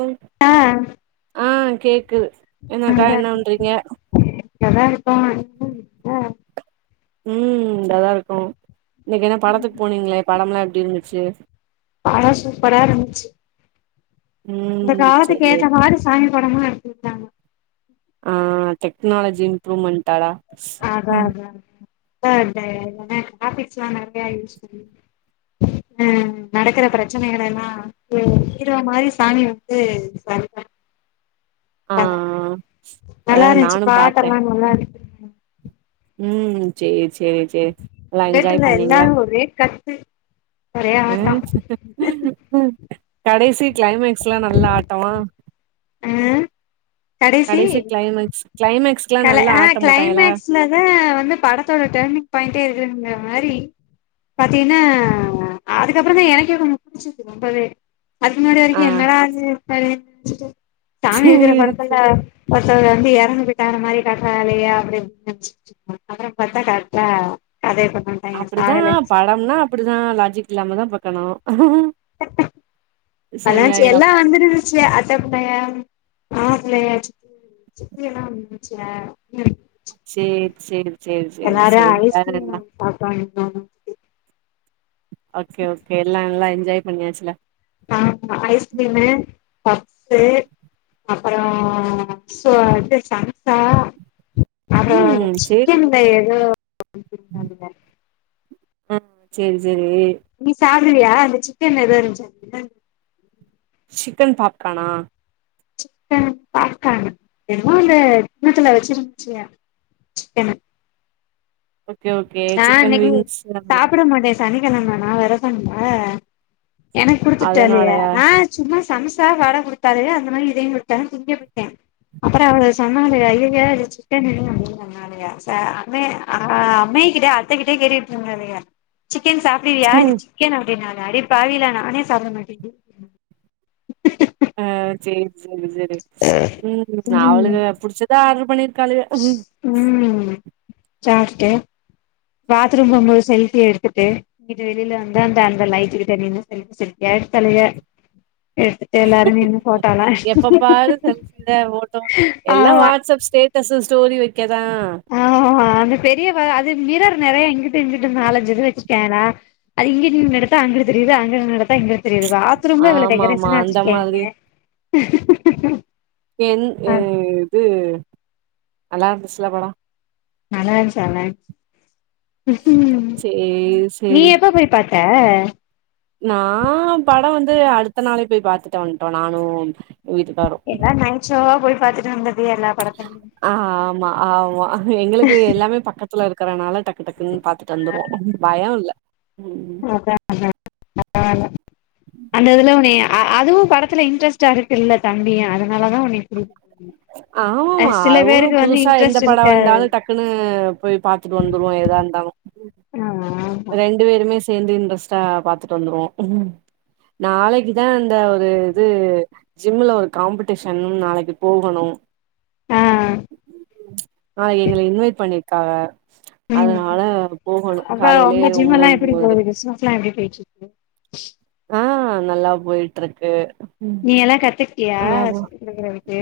ம் ஆ ஆ கேக்கு என்னக்கா என்னவன்றீங்க நல்லா இருக்கோ [inaudible] ருக்க ம் நல்லா இருக்கோ இன்னைக்கி என்ன படத்துக்கு போனீங்களே படம் எல்லா எப்டி இருந்துச்சு படோ சூப்பரா இருந்துச்சு இந்த ம் காலத்துக்கு செரி ஏத்த மாரி சாமி படமா எடுத்துருந்தாங்க ஆ டெக்னாலஜி இம்ப்ரூவ்மெண்ட்டாடா அதா அதா அதா என்ன டாபிக்ஸ்லா நெறையா யூஸ் பண்ணி அ நடக்கிற பிரச்சனைகள் எல்லா இது தீர்வா மாரி சாமி வந்து [unintelligible] ஆ பண்ட்டாங்க நல்லா அதாவது இருந்துச்சு நானு பாத்த பாட்டெல்லா நல்லா இருக்கு ம் சேரி சேரி சேரி நல்லா என்ஜாய் தேட்டர்ல பண்ணீங்ளா எல்லாரு ஒரே கத்து ஒரே ஆட்டோ ம் கடைசி க்ளைமக்ஸ்லா நல்லா ஆட்டமா அ கடைசி க்ளைமக்ஸ் க்ளைமக்ஸ்குல்லா நல்லா ஆட்டோ போட்டாய்ங்கலா அதா வந்து படத்தோட டர்னிங் பாய்ண்டே இதுங்குற மாரி பாத்தீங்கன்னா அதுக்கப்புறோ தா எனக்கே கொஞ்சோ பிடிச்சிருது ரொம்பவே அதுக்கு முன்னாடி ஆ வரைக்கு என்னடா இது [unintelligible] சாமி இருக்கற சேரி படத்துல்ல சேரி பசங்க வந்து எறங்குது வேற மாதிரி கட்டாலலையா அப்படினு நெனச்ச அப்புறம் பாத்தா கரெக்டா அதே பண்ண அப்படிதான் படம்னா அப்படிதான் லாஜிக் இல்லாமதான் பாக்கணும் நலான்ச்சி அப்போ எல்லாம் வந்துரு [unintelligible] சித்தி எல்லாம் இருதுச்சே செரி செரி செரி செரி எல்லாரும் செரி வேற என்ன [unintelligible] ஓகே ஓகே எல்லாம் நல்லா என்ஜாய் பண்ணியாச்சுல ஆமா ஐஸ்கிரீமு பப்ஸ் அப்புறோம் சூடா சம்ஷா அப்றோம் ம் சேரி சிக்கன்ல ஏதோ [inaudible] ஆ செரி செரி நீ சாப்பிடுவியா அந்த சிக்கன் ஏதோ இருந்துச்சானு சிக்கன் பாப்கானா சிக்கன் பாப்கார்ன் என்னமோ அந்த கிண்ணத்துல வச்சிருன்ச்சுங்க சிக்கனு ஓகே ஓகே நான் சிக்கன் இன்னைக்கு விங்ஸ் ஆமா சாப்பிட மாட்டன் சனிகெழம நா வெரதோம்ல எனக்கு குடுத்துட்டலே அதனாலயா நான் சும்மா சம்சா வட குடுத்தாலு அந்த மாரி இதையு குடுத்தாக தின்னு புட்டன் அப்புறம் அவளுக சொன்னாலுக ஐயய இது சிக்கனு அப்டினாங்க னாலுக சோ அமே அ-அம்மை அத்த கிட்டே கேட்டு கிட்டு இருந்தேனுக சிக்கன் சாப்பிடுவியா இது சேரி சிக் க்கன் அப்படின்னாக அடிப்பாவிகளா நானே சாப்புட மாட்டேங்க ஆ சேரி சேரி சரி ம் நா அவளுக ம் புடிச்சத ஆர்டரு பண்ணிரு க்காளுக ம் ம் சார்ட்டு பாத்ரூம் போம்மோது செல்ஃபி எடுத்துட்டு இங்குட்டு வெளில வந்து அந்த அந்த லைட்டு கிட்ட நின்னு செல்ஃபி செல்ஃபியா எடுத்தாளுக எடுத்துட்டு எல்லாரு நின்னு போட்டோலா எப்ப பாரு செல்ஃபிதா போட்டோ எல்லாம் ஆமா வாட்ஸ்அப் ஸ்டேட் டஸ்ல ஸ்டோரி வெக்கதா ஆ அந்த பெரிய வ அது மிரர் நிறைய இங்குட்டு இங்குட்டு அலஞ்சுது வச்சுக்கேன்னா அது இங்குட்டு நின்னு எடுத்தா அங்கட்டு தெரியுது அங்க நின்னு எடுத்தா இங்க தெரியுது பாத்ரூம்ல எவ்ளோ ஆமா ஆமா டெக்கரேஷனா அந்த வச்சிருக்கேங்க மாதிரி என் அ இது நல்லா இருந்துச்சில படோம் நல்லா இருந்துச்சாங்க சேரி நீ சேரி எப்போ போய் பாத்த நா படோம் வந்து அடுத்த நாளே பேய் பாத்துட்டு வந்துட்டோம் நானும் வீட்டுக்காரோம் எல்லா நைட்சோவா போய் பாத்துட்டு வந்துட்டிய எல்லா படத்தயும் ஆமா ஆமா எங்ளுக்கு எல்லாமே பக்கத்துல இருக்கறனால டக் டக்டக்குன்னு பாத்துட்டு வந்துருவோம் பயோம் இல்ல ம் [inaudible] பரவால்ல அந்த இதுல உன்னய அ-அதுவு படத்துல இன்ட்ரெஸ்டா இருக்குல்ல தம்பியோம் அதான் உன்னைய ம் ம் ஆமாமா அதுவு புதுசா எந்த பட இருக்காது வந்தாலு டக்குன்னு போய் பாத்துட்டு வந்துருவோ எதா இருந்தாலு அ அ ரெண்டு பேருமே சேந்து இன்ட்ரெஸ்டா பாத்துட்டு வந்துருவோ நாளைக்குதா அந்த ஒரு இது ஜிம்ல ஒரு காம்படிஷன் நாளைக்கு போகணு ஆ ஆ எங்கள இன்வைட் பண்ணிருக்காக ம் அதனால போகணு அப்ப காலையிலயே உங்க ஜிம் எல்லா ஒம்போது எப்டி போகுது ஒம்போதரைக்கு பிசினஸ் எல்லா எப்டி போயிட்டிருக்கு ஆ நல்லா போய்ட்ருக்கு நீ எல்லா கத்துகிட்டியா சொல்லி குடுக்குறதுக்கு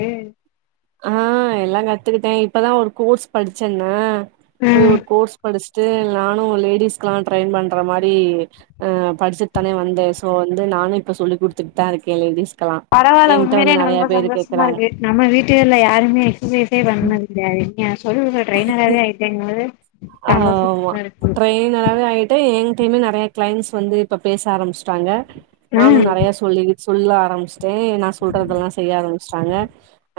ஆ எல்லா கத்துக்கிட்டே இப்பதா ஒரு கோர்ஸ் படிச்சேனா போய் ம் ஒரு கோர்ஸ் படிச்சுட்டு நானு லேடிஸ்க்குலா ட்ரையின் பண்ற மாரி அ படிச்சுட்டு தான வந்தே சோ வந்து நானு இப்ப சொல்லி கொடுத்துட்டுதா இருக்கே லேடிஸ்கு பரவால உண்மைலே எனக்கு ரொம்ப சந்தோஷமா கேக்குறாங்க இருக்கு நம்ம வீட்டுகல யாருமே எக்சசைஸே பண்ணது கெடயாது இங்க சொல்லிகுடுக்குற ட்ரைனர் ஆவே ஆயிட்டேங்கும் போது ஆமா ட்ரைனராவே ஆயிட்டே என்ட்டயுமே நெறைய கிளைண்ட்ஸ் வந்து இப்ப பேச ஆரம்பிச்சுட்டாங்க நானு ம் நெறைய சொல்லி சொல்ல ஆரம்பிச்சிட்டே நா சொல்றதல்லா செய்ய ஆரம்பிச்சிட்டாங்க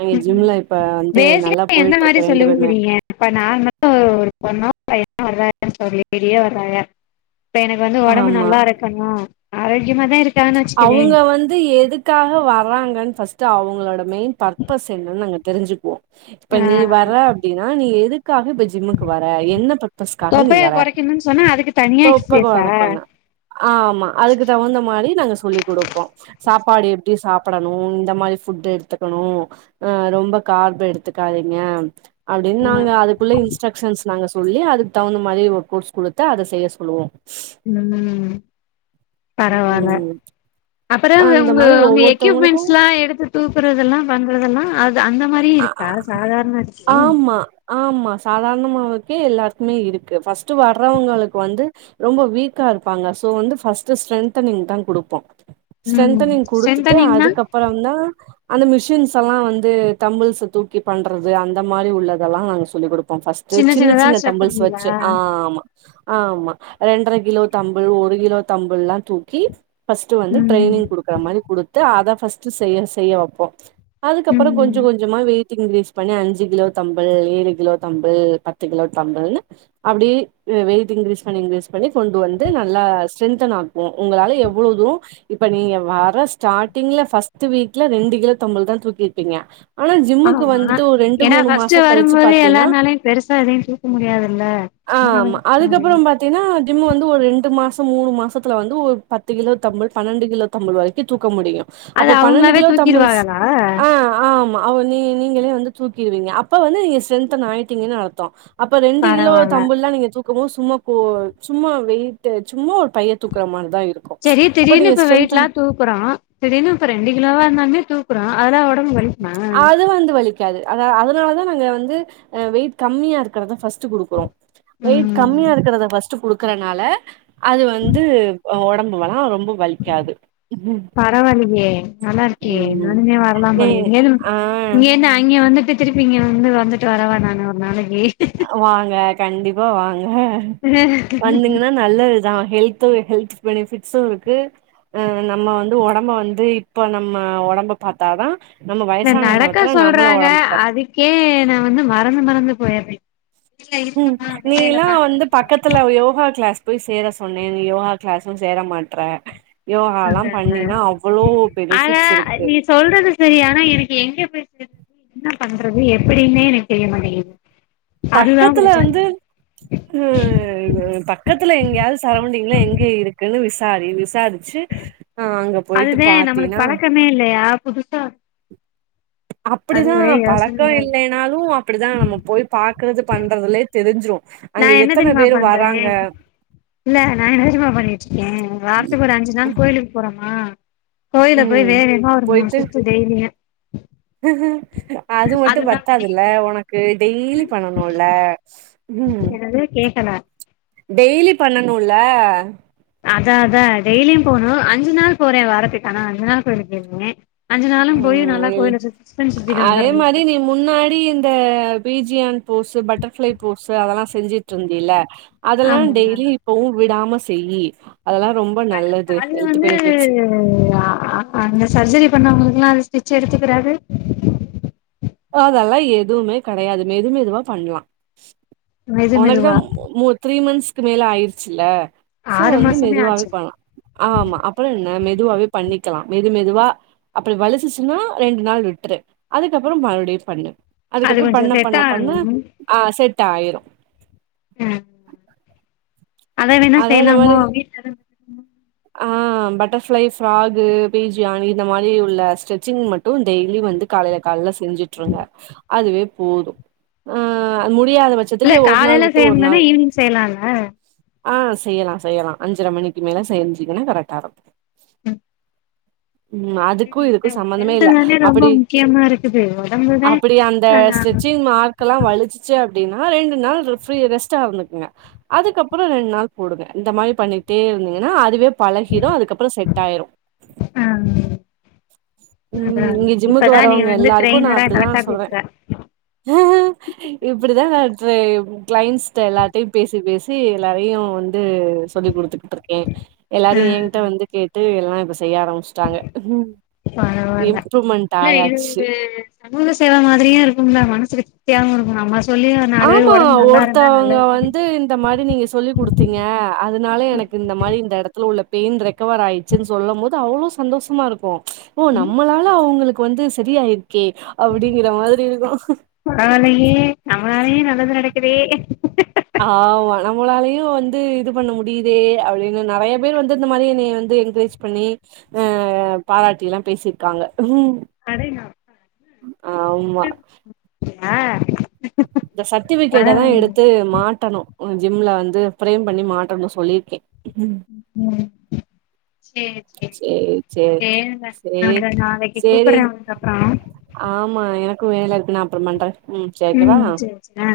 எங்க ஜிம்ல இப்ப வந்து நல்லா போயிட்டு இருக்கு ரெண்டு பேருமே இப்போ நார்மலு ஒரு பொண்ணோ பையனா வர்ராகன் சொல்லி திரியே வர்ராக இப்ப எனக்கு வந்து ஒடம்பு ஆமா நல்லா இருக்கணு ஆரோக்கியமாதா இருக் அவுங்க வந்து எதுக்காக வர்றாங்கன் ஃபஸ்ட் ஃபஸ்ட் அவங்களோட மெயின் பர்பஸ் என்னனு நாங்க தெரிஞ்சுக்குவோ இப்ப நீ ஆ வர டினா நீ எதுக்காக இப்ப ஜிம்முக்கு வர என்ன பர் பஸ்காக நீ தொப்பைய வர கொறைக்கணுன் சொன்னா அதுக்கு தனியா தொப்ப எக்ஸசைஸா கோரக்கேனா ஆமா அதுக்கு தகுந்த மாரி நாங்க சொல்லி குடுப்போ சாப்பாடு எப்டி சாப்டணு இந்த மாரி ஃபுட் எடுத்துக்கணு அ ரொம்ப கார்பு எடுத்துக்காதீங்க அப்டின்னு நாங்க ம் அதுக் குள்ள இன்ஸ்ட்ரக்ஷன்ஸ் நாங்க சொல்லி அதுக்கு தகுந்த மாரி ஒரு கோட்ஸ் குடுத்து அத செய்ய சொல்லுவோ ம் பரவால்ல ம் அப்பற அந்த உங்க மாரி உங்க ஒவ்வொருத்தவங்களுக்கு எக்யூப்மெண்ட்ஸ்ல்லா எடுத்து தூக்குறதெல்லா பண்றதெல்லா அது அந்த மாரியு அ இருக்கா சாதாரணத்துக்கே ஆமா ஆமா சாதாரணமாவுக்கே எல்லாருக்குமே இருக்கு ஃபர்ஸ்ட் வர்றவங்களுக்கு வந்து ரொம்ப வீக்கா இருப்பாங்க சோ வந்து பர்ஸ்ட்ட் ஸ்ட்ரென்தனிங் தா குடுப்போ ம் ஸ்ட்ரென்தனிங் குடுத்துட்டு ஸ்ட்ரென்தனிங்னா அதுக்கப்புறம தா அந்த மிஷின்ஸ் எல்லா வந்து தம்பிள்ஸ தூக்கி பண்றது அந்த மாரி உள்ளதெல்லா நாங்க சொல்லிகொடுப்போ பஸ்ட் சின்ன சின்னதா சின்ன ஸ்டெப் தம்பிள்ஸ் பண்ணுவீங்களா வச்சு ஆ ஆமா ஆமா ரெண்ர கிலோ தம்பிள் ஒரு கிலோ தம்பள் எல்லா தூக்கி ஃபர்ஸ்ட் வந்து ம் ட்ரையனிங் குடுக்குற மாரி குடுத்து அத பஸ்ட் செய் ய செய்ய வைப்போ அதுக்கப்புற ம் கொஞ்சம் கொஞ்சமா வெயிட் இன்கிரீஸ் பண்ணி அஞ்சு கிலோ தம்பள் ஏழு கிலோ தம்பள் பத்து கிலோ தம்பள்னு அப்படியே வெயிட் இன்க்ரீஸ் பண்ணி இன்க்ரீஸ் பண்ணி கொண்டு வந்து நல்லா ஸ்ட்ரென்தன் ஆப் ம் உங்களால எவ்வளோது இப்ப நீங்க வர ஸ்டார்ட்டிங்ல ஃபர்ஸ்ட் வீக்ல ரெண்டு கிலோத்தொம்பதுதா தூக்கிருப்பீங்க ஆனா ஜிம்முக்கு ஆமா வந்துட்டு ஒரு ரெண்டு ஏன்னா மூணு ஃபஸ்ட் மாசோ கழிச்சு வரும்போது பாத்தீன்னா எல்லாருனாலையும் பெருசா எதையும் தூக்க முடியாதுல்ல ஆ ஆ அதுக்கப்புறம் பாத்தீங்கனா ஜிம்மு வந்து ஒரு ரெண்டு மாதம் மூணு மாதத்தில் வந்து ஒரு பத்து கிலோ தம்புள் பன்னெண்டு கிலோ தம்புள் வரைக்கும் தூக்க முடியும் அது அப்போ பன்னெண்டு அவங்களாவே கிலோ தம்புள்ஸ் தூக்கிருவாங்களா ஆ ஆம் அவ் நீங்களே வந்து தூக்கிடுவீங்க அப்ப வந்து நீங்க ஸ்ட்ரன்த்தன் ஆயிட்டீங்கன்னு அர்த்தம் அப்ப ரெண்டு கிலோ பரவால்ல தம்புள் எல்லா நீங்க தூ க்கும்போ சும்மா கோ சும்மா வெயட்டு சும்மா ஒரு பைய தூக்குற மாரிதான் இருக் செரி திடீர்னு இப்ப வெயிட் எல்லாம் தூக்குறோம் திடீனு இப்ப ரெண்டு கிலோவா இருந்தாலுமே தூக்குறோம் அதெல்லாம் உடம்பு அது வந்து வலிக் காது அத அதனால தான் நாங்க வந்து அ வெயிட் கம்மியா இருக்கறதான் ஃபர்ஸ்ட் கொடுக்குறோம் வெயிட் ம் கம்மியா இருக்கறத ஃபஸ்ட் குடுக்கறனால அது வந்து அ உடம்புவல்லா ரொம்ப வலிக்காது பரவாலியே நல்லா இருக்கே ம் நானுமே வரலாம் ஏ போலயே இங்கந்து ஆ இங்க இருந்து அங்கே வந்துட்டு திருப்பி இங்க வந்து வந்துட்டு வரவா நானு ஒரு நாளைக்கு வாங்க கண்டிப்பா வாங்க இல்ல வந்துங்கன்னா நல்லதுதா ஹெல்த்து ஹெல்த் பெனிஃபிட்ஸும் இருக்கு அ நம்ம வந்து உடம்ப வந்து இப்ப நம்ம உடம்ப பாத்தாதான் [unintelligible] நடக்க சொல்றாங்க அதுக்கே நான் வந்து மறந்து மறந்து போய்றே ம் நீல்லாம் வந்து பக்கத்துல யோகா கிளாஸ் போய் சேர சொன்னேன் நீ யோகா கிளாஸும் சேர மாட்றே யோகாலாம் அதான. பண்ணினா அவ்வளோ ஆனா பெனிஃபிட்ஸ் இருக்கு நீ சொல்றது செரி ஆனா எனக்கு எங்க பேய் சேர்ரது என்ன பண்றது எப்டின்மே எனக்கு தெரிய மாட்டிங்குது பக்கத்துல வந்து ஹ பக்கத்துல எங்கேயாவது சரவுண்டிங்லாம் எங்க இருக்குன்னு விசாரி விசாரிச்சு ஆ அங்க போயிட்டு அதுதே நம்மளுக்கு பாத்தீன்னா பழக்கமே இல்லையா புதுசா அது அப்படிதா ஒரே பழக்க யோசனையா இருக்கு இல்லைனாலும் அப்படிதா நம்ம போய் பாக்குறது பண்றதுலே தெரிஞ்சிரும் நா என்ன தெரிமா பண்றேன் இல்ல நா என்ன தெரிமா பண்ணிட்டு இருக்கேன் வாரத்துக்கு ஒரு அஞ்சு நாள் கோயிலுக்கு போறோமா கோயில போயி ம் வேக வேகமா ஒரு போயிட்டு மூனு சுத்து டெய்லியும் அது மட்டு அதுதா பத்தாதுல்ல பண்ணிட்ருக்கே உனக்கு டெய்லி பண்ணனு னுல ம் என்னது கேக்கலா டெய்லி பண்ணனுல அதா அதா டெய்லியும் போணும் அஞ்சு நாள் போறேன் வாரத்துக்கு ஆனா அஞ்சு நாள் கோயில்க்கு போயிருக்கே அஞ்சு நாளும் போயி நல்லா ம் கோயில சுத்து சுத்தனு சுத்திட்டு அதே வந்துரது மாரி நீ முன்னாடி இந்த பிஜியான் போஸு பட்டர்ஃபிளை போஸு அதெல்லாம் செஞ்சுட்டு இருந்தியல்ல அதெல்லாம் ஆமா டெய்லி இப்பவும் விடாம செய்யி அதெல்லாம் ரொம்ப நல்லது ஹெல்த் பெனிபிட்ஸ் ம் அ அ அங்க சர்ஜரி பண்ணவங்களுக்குல்லாம் அந்த ஸ்டிச்சு எடுத்துக்கடாது அதெல்லா எதுமே கெடையாது மெது மெதுவா பண்லாம் மெது உனக்கு தா மெதுவா மோத் த்ரீ மந்த்ஸ்கு மேல ஆயிடுச்சுல்ல சோ ஆறு வந்து மாசமே மெதுவாவே ஆச்சு பண்லாம் ஆமா அப்புறம் என்ன மெதுவாவே பண்ணிக்கலாம் மெது மெதுவா அப்படி வலிசிச்சுன்னா ரெண்டு நாள் விட்ரு அதுக்கப்புறம் மறுபடியும் பண்ணு அது அதுக்கப்றோ கொஞ்சோ பண்ண செட் பண்ண பண்ண ஆகணு ஆ செட் ஆயிரு ம் அத வேணா அதா இந்த செய்லாமோ மாரி வீட்ல [inaudible] ஆ பட்டர்ஃபிளை ஃப்ராகு பிஜியான் இந்த மாரி உள்ள ஸ்டிச்சிங் மட் டு டெய்லி வந்து காலைல காலைல செஞ்சுட்ருங்க அதுவே போது ஆ முடியாத பச் இல்ல காலைல செய்ய முல்லனா ஈவி்னிங் செய்லால ஆ செய்யலா செய்யலா அஞ்சர மணிக்கு மேல செஞ்சிங்னா கரெக்டா இருக்கு ம் அதுக்கு இதுக்கு சம்பந்தமே ஹெல்த் இல்ல தானே ரொம்ப அப்படி முக்கியமா இருக்குது ஒடம்புதா அப் இப்படி அந்த ஆ ஸ்ட்ரெச்சிங் ஆ மார்க்கெலா வலிச்சிச்சு அப்டின்னா ரெண்டு நாள் ஃப்ரீ ரெஸ்ட்டா இருந்துக்குங்க அதுக்கப்பறோ ரெண் நாள் போடுங்க இந்த மாதிரி பண்ணிட்டே இருந்தீங்கன்னா அதுவே பழகிடு அதுக்கப்பறோ செட்டாயுரு ஆ அதா ம் அதா இங்க ஜிம்முக்கு இப்பதா நீ வரவங்க வந்து ட்ரெய்னரா கரெக்டா பேசற இப்டிதா நா ட்ரைப் கிளைண்ஸ்ட்ட எல்லார்ட்டயு பேசி பேசி எல்லாரையு வந்து சொல்லி் குடுத்துக்கிட்டுருக்கே ஆ எல்லாரு எங்ட்ட வந்து கேட்டு எல்லா இப்ப செய்ய ஆரம்ச்ட்டாங்க பரவால்ல இல்ல இருந்து சமூக சேவை மாதிரி இருக்கும்ல மனசுக்கு திருப்தியாவு இருக்கு நம்ம சொல்லி ஒரு நாலு பேர் ஆமா ஒடம்பு நல்லா இருந்தா ஒருத்தவங்க நல்லது தானே வந்து இந்த மாரி நீங்க சொல்லி குடுத் தீங்க அதனால எனக்கு இந்த மாரி இந்த எடத்துல உள்ள பெயின் ரெக்கவர் ஆயிடுச்சுன் சொல்லும் போது அவ்வளோ சந்தோஷமா இருக்கு ஓ நம்மளால அவுங்களுக்கு வந்து சரியாயிருக்கே அப்டிங்கற மாதிரி இருக்கு பரவாலயே நம்மளாலயு நல்லது நடக்குதே ஆமா நம்மளாலயு வந்து இது பண்ண முடியுதே அப்டினு நெறைய பேர் வந்து இந்த மாதிரி என்னைய வந்து என்கரேஜ் பண்ணி அ பாராட்டிலாம் பேசிருக்காங்க அடேங்கப் ஆம்மா [inaudible] ஆ இந்த சர்ட்டிஃபிகேட்ட தா பரவாயில்லைங்க எடுத்து மாட்டணு ஜிம்ல வந்து பிரேம் பண்ணி மாட்டனு சொல்லிருக்கே ம் சேர் சேரி சேரிங்க சேரி நாங்க நாளைக்கு சேரி கூப்பர்றே உனக்கு அப்றோ ஆமா எனக்கு வேலை இருக்கு நா அப்பற பண்றே சேரி வெக்கவா ம் சே சே ஆ